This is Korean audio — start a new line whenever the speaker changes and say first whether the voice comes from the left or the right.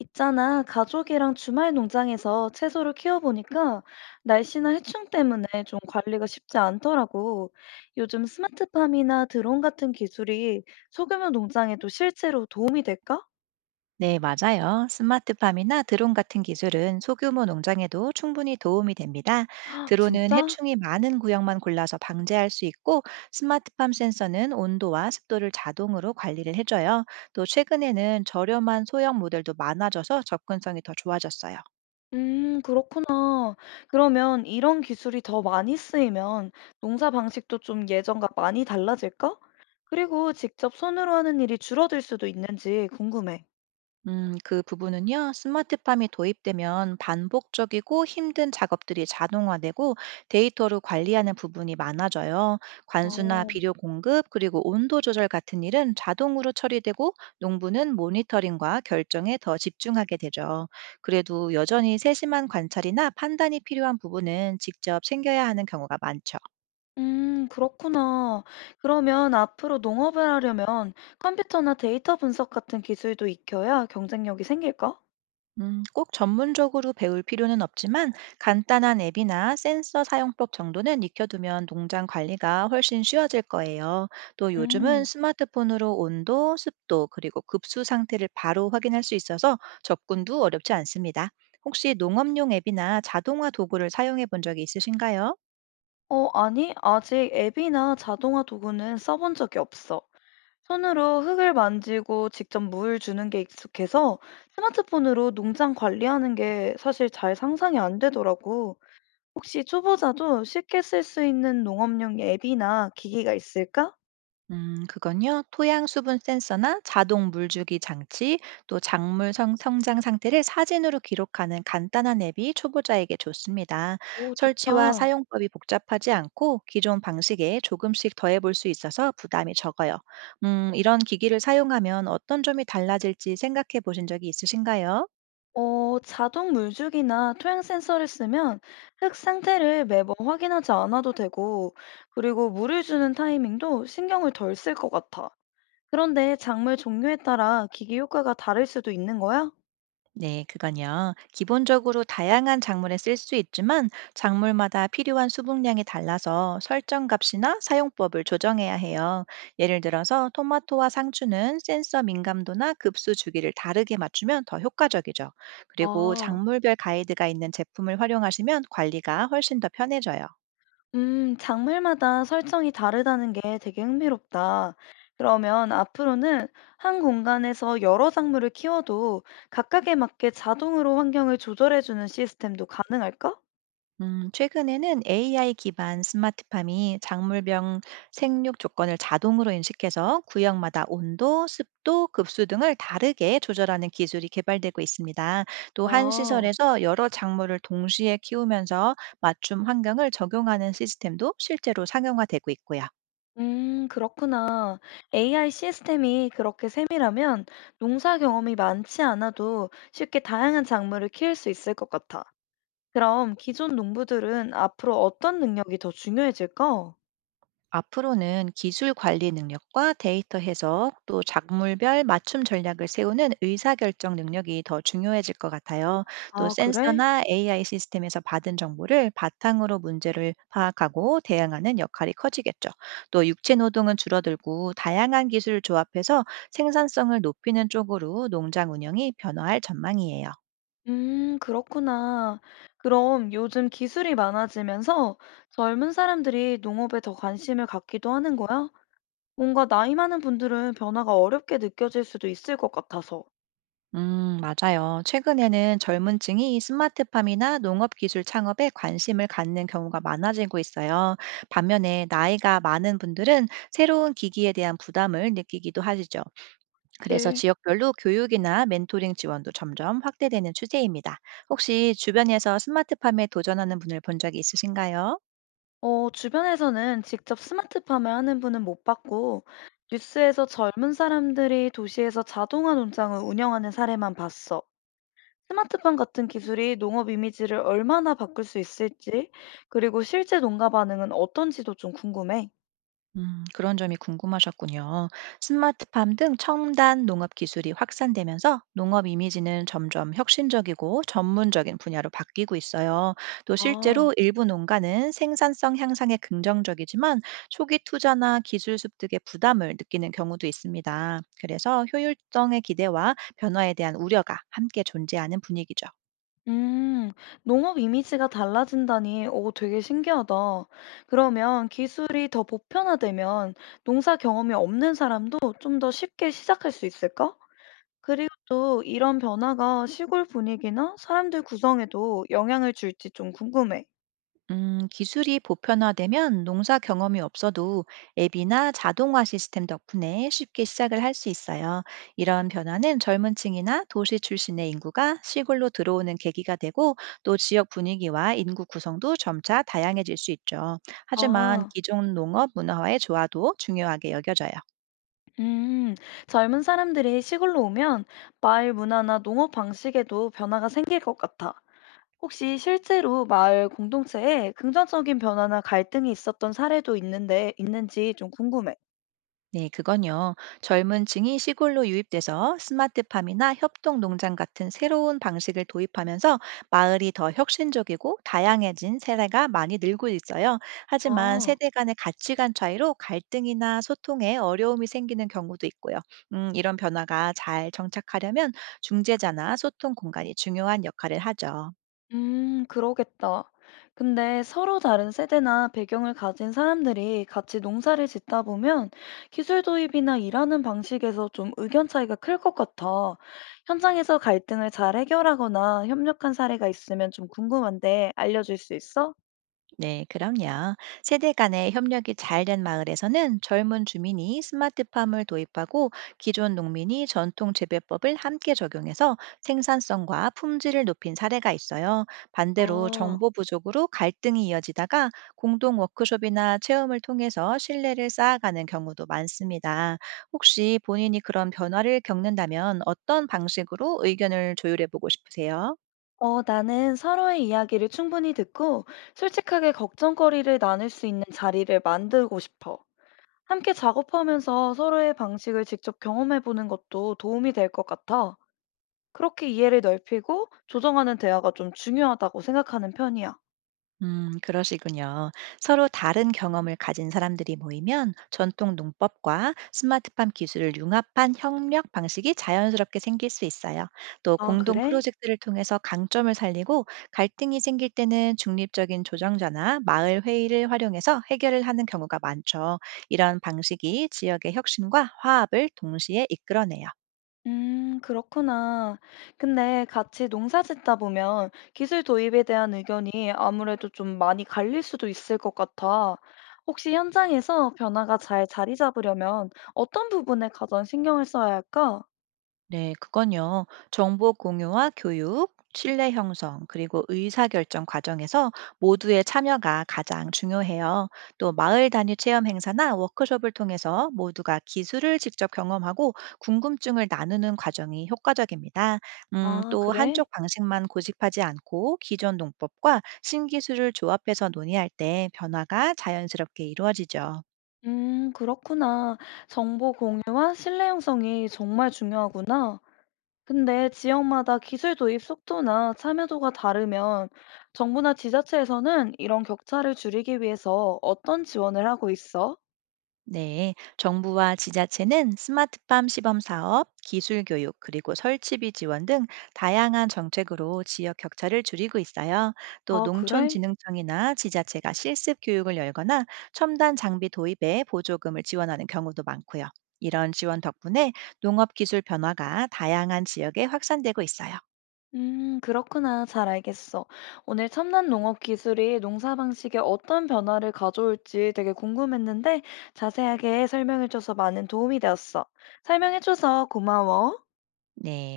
left: 있잖아, 가족이랑 주말 농장에서 채소를 키워보니까 날씨나 해충 때문에 좀 관리가 쉽지 않더라고. 요즘 스마트팜이나 드론 같은 기술이 소규모 농장에도 실제로 도움이 될까?
right: 네, 맞아요. 스마트팜이나 드론 같은 기술은 소규모 농장에도 충분히 도움이 됩니다.
left: 아,
right: 드론은
left: 진짜?
right: 해충이 많은 구역만 골라서 방제할 수 있고, 스마트팜 센서는 온도와 습도를 자동으로 관리를 해줘요. 또 최근에는 저렴한 소형 모델도 많아져서 접근성이 더 좋아졌어요.
left: 그렇구나. 그러면 이런 기술이 더 많이 쓰이면 농사 방식도 좀 예전과 많이 달라질까? 그리고 직접 손으로 하는 일이 줄어들 수도 있는지 궁금해.
right: 그 부분은요, 스마트팜이 도입되면 반복적이고 힘든 작업들이 자동화되고 데이터로 관리하는 부분이 많아져요.
left: 아,
right: 관수나 비료 공급, 그리고 온도 조절 같은 일은 자동으로 처리되고 농부는 모니터링과 결정에 더 집중하게 되죠. 그래도 여전히 세심한 관찰이나 판단이 필요한 부분은 직접 챙겨야 하는 경우가 많죠.
left: 그렇구나. 그러면 앞으로 농업을 하려면 컴퓨터나 데이터 분석 같은 기술도 익혀야 경쟁력이 생길까?
right: 꼭 전문적으로 배울 필요는 없지만 간단한 앱이나 센서 사용법 정도는 익혀두면 농장 관리가 훨씬 쉬워질 거예요. 또 요즘은
left: 음,
right: 스마트폰으로 온도, 습도, 그리고 급수 상태를 바로 확인할 수 있어서 접근도 어렵지 않습니다. 혹시 농업용 앱이나 자동화 도구를 사용해 본 적이 있으신가요?
left: 어, 아니, 아직 앱이나 자동화 도구는 써본 적이 없어. 손으로 흙을 만지고 직접 물 주는 게 익숙해서 스마트폰으로 농장 관리하는 게 사실 잘 상상이 안 되더라고. 혹시 초보자도 쉽게 쓸 수 있는 농업용 앱이나 기기가 있을까?
right: 그건요. 토양 수분 센서나 자동 물주기 장치, 또 작물 성장 상태를 사진으로 기록하는 간단한 앱이 초보자에게 좋습니다.
left: 오,
right: 설치와
left: 좋다.
right: 사용법이 복잡하지 않고 기존 방식에 조금씩 더해볼 수 있어서 부담이 적어요. 이런 기기를 사용하면 어떤 점이 달라질지 생각해 보신 적이 있으신가요?
left: 어, 자동 물주기나 토양 센서를 쓰면 흙 상태를 매번 확인하지 않아도 되고, 그리고 물을 주는 타이밍도 신경을 덜 쓸 것 같아. 그런데 작물 종류에 따라 기기 효과가 다를 수도 있는 거야?
right: 네, 그건요. 기본적으로 다양한 작물에 쓸 수 있지만 작물마다 필요한 수분량이 달라서 설정 값이나 사용법을 조정해야 해요. 예를 들어서 토마토와 상추는 센서 민감도나 급수 주기를 다르게 맞추면 더 효과적이죠. 그리고
left: 아,
right: 작물별 가이드가 있는 제품을 활용하시면 관리가 훨씬 더 편해져요.
left: 작물마다 설정이 다르다는 게 되게 흥미롭다. 그러면 앞으로는 한 공간에서 여러 작물을 키워도 각각에 맞게 자동으로 환경을 조절해주는 시스템도 가능할까?
right: 최근에는 AI 기반 스마트팜이 작물병 생육 조건을 자동으로 인식해서 구역마다 온도, 습도, 급수 등을 다르게 조절하는 기술이 개발되고 있습니다. 또한
left: 아.
right: 시설에서 여러 작물을 동시에 키우면서 맞춤 환경을 적용하는 시스템도 실제로 상용화되고 있고요.
left: 그렇구나. AI 시스템이 그렇게 세밀하면 농사 경험이 많지 않아도 쉽게 다양한 작물을 키울 수 있을 것 같아. 그럼 기존 농부들은 앞으로 어떤 능력이 더 중요해질까?
right: 앞으로는 기술 관리 능력과 데이터 해석, 또 작물별 맞춤 전략을 세우는 의사결정 능력이 더 중요해질 것 같아요. 또
left: 아, 그래?
right: 센서나 AI 시스템에서 받은 정보를 바탕으로 문제를 파악하고 대응하는 역할이 커지겠죠. 또 육체 노동은 줄어들고 다양한 기술을 조합해서 생산성을 높이는 쪽으로 농장 운영이 변화할 전망이에요.
left: 그렇구나. 그럼 요즘 기술이 많아지면서 젊은 사람들이 농업에 더 관심을 갖기도 하는 거야? 뭔가 나이 많은 분들은 변화가 어렵게 느껴질 수도 있을 것 같아서.
right: 맞아요. 최근에는 젊은 층이 스마트팜이나 농업 기술 창업에 관심을 갖는 경우가 많아지고 있어요. 반면에 나이가 많은 분들은 새로운 기기에 대한 부담을 느끼기도 하시죠. 그래서
left: 그치?
right: 지역별로 교육이나 멘토링 지원도 점점 확대되는 추세입니다. 혹시 주변에서 스마트팜에 도전하는 분을 본 적이 있으신가요?
left: 어, 주변에서는 직접 스마트 팜을 하는 분은 못 봤고, 뉴스에서 젊은 사람들이 도시에서 자동화 농장을 운영하는 사례만 봤어. 스마트팜 같은 기술이 농업 이미지를 얼마나 바꿀 수 있을지, 그리고 실제 농가 반응은 어떤지도 좀 궁금해.
right: 그런 점이 궁금하셨군요. 스마트팜 등 첨단 농업 기술이 확산되면서 농업 이미지는 점점 혁신적이고 전문적인 분야로 바뀌고 있어요. 또
left: 아,
right: 실제로 일부 농가는 생산성 향상에 긍정적이지만 초기 투자나 기술 습득의 부담을 느끼는 경우도 있습니다. 그래서 효율성의 기대와 변화에 대한 우려가 함께 존재하는 분위기죠.
left: 음, 농업 이미지가 달라진다니, 오, 되게 신기하다. 그러면 기술이 더 보편화되면 농사 경험이 없는 사람도 좀 더 쉽게 시작할 수 있을까? 그리고 또 이런 변화가 시골 분위기나 사람들 구성에도 영향을 줄지 좀 궁금해.
right: 기술이 보편화되면 농사 경험이 없어도 앱이나 자동화 시스템 덕분에 쉽게 시작을 할 수 있어요. 이런 변화는 젊은 층이나 도시 출신의 인구가 시골로 들어오는 계기가 되고 또 지역 분위기와 인구 구성도 점차 다양해질 수 있죠. 하지만
left: 아,
right: 기존 농업 문화와의 조화도 중요하게 여겨져요.
left: 음, 젊은 사람들이 시골로 오면 마을 문화나 농업 방식에도 변화가 생길 것 같아. 혹시 실제로 마을 공동체에 긍정적인 변화나 갈등이 있었던 사례도 있는데, 있는지 좀 궁금해.
right: 네, 그건요. 젊은 층이 시골로 유입돼서 스마트팜이나 협동 농장 같은 새로운 방식을 도입하면서 마을이 더 혁신적이고 다양해진 세대가 많이 늘고 있어요. 하지만
left: 아.
right: 세대 간의 가치관 차이로 갈등이나 소통에 어려움이 생기는 경우도 있고요. 이런 변화가 잘 정착하려면 중재자나 소통 공간이 중요한 역할을 하죠.
left: 그러겠다. 근데 서로 다른 세대나 배경을 가진 사람들이 같이 농사를 짓다 보면 기술 도입이나 일하는 방식에서 좀 의견 차이가 클 것 같아. 현장에서 갈등을 잘 해결하거나 협력한 사례가 있으면 좀 궁금한데 알려줄 수 있어?
right: 네, 그럼요. 세대 간의 협력이 잘된 마을에서는 젊은 주민이 스마트팜을 도입하고 기존 농민이 전통 재배법을 함께 적용해서 생산성과 품질을 높인 사례가 있어요. 반대로
left: 아,
right: 정보 부족으로 갈등이 이어지다가 공동 워크숍이나 체험을 통해서 신뢰를 쌓아가는 경우도 많습니다. 혹시 본인이 그런 변화를 겪는다면 어떤 방식으로 의견을 조율해 보고 싶으세요?
left: 어, 나는 서로의 이야기를 충분히 듣고 솔직하게 걱정거리를 나눌 수 있는 자리를 만들고 싶어. 함께 작업하면서 서로의 방식을 직접 경험해보는 것도 도움이 될 것 같아. 그렇게 이해를 넓히고 조정하는 대화가 좀 중요하다고 생각하는 편이야.
right: 그러시군요. 서로 다른 경험을 가진 사람들이 모이면 전통 농법과 스마트팜 기술을 융합한 협력 방식이 자연스럽게 생길 수 있어요. 또
left: 아,
right: 공동
left: 그래?
right: 프로젝트를 통해서 강점을 살리고 갈등이 생길 때는 중립적인 조정자나 마을 회의를 활용해서 해결을 하는 경우가 많죠. 이런 방식이 지역의 혁신과 화합을 동시에 이끌어내요.
left: 그렇구나. 근데 같이 농사 짓다 보면 기술 도입에 대한 의견이 아무래도 좀 많이 갈릴 수도 있을 것 같아. 혹시 현장에서 변화가 잘 자리 잡으려면 어떤 부분에 가장 신경을 써야 할까?
right: 네, 그건요. 정보 공유와 교육, 신뢰 형성, 그리고 의사결정 과정에서 모두의 참여가 가장 중요해요. 또 마을 단위 체험 행사나 워크숍을 통해서 모두가 기술을 직접 경험하고 궁금증을 나누는 과정이 효과적입니다.
left: 아,
right: 또
left: 그래?
right: 한쪽 방식만 고집하지 않고 기존 농법과 신기술을 조합해서 논의할 때 변화가 자연스럽게 이루어지죠.
left: 그렇구나. 정보 공유와 신뢰 형성이 정말 중요하구나. 근데 지역마다 기술 도입 속도나 참여도가 다르면 정부나 지자체에서는 이런 격차를 줄이기 위해서 어떤 지원을 하고 있어?
right: 네, 정부와 지자체는 스마트팜 시범 사업, 기술 교육, 그리고 설치비 지원 등 다양한 정책으로 지역 격차를 줄이고 있어요. 또
left: 아, 그래?
right: 농촌진흥청이나 지자체가 실습 교육을 열거나 첨단 장비 도입에 보조금을 지원하는 경우도 많고요. 이런 지원 덕분에 농업 기술 변화가 다양한 지역에 확산되고 있어요.
left: 그렇구나. 잘 알겠어. 오늘 첨단 농업 기술이 농사 방식에 어떤 변화를 가져올지 되게 궁금했는데 자세하게 설명해줘서 많은 도움이 되었어. 설명해줘서 고마워.
right: 네.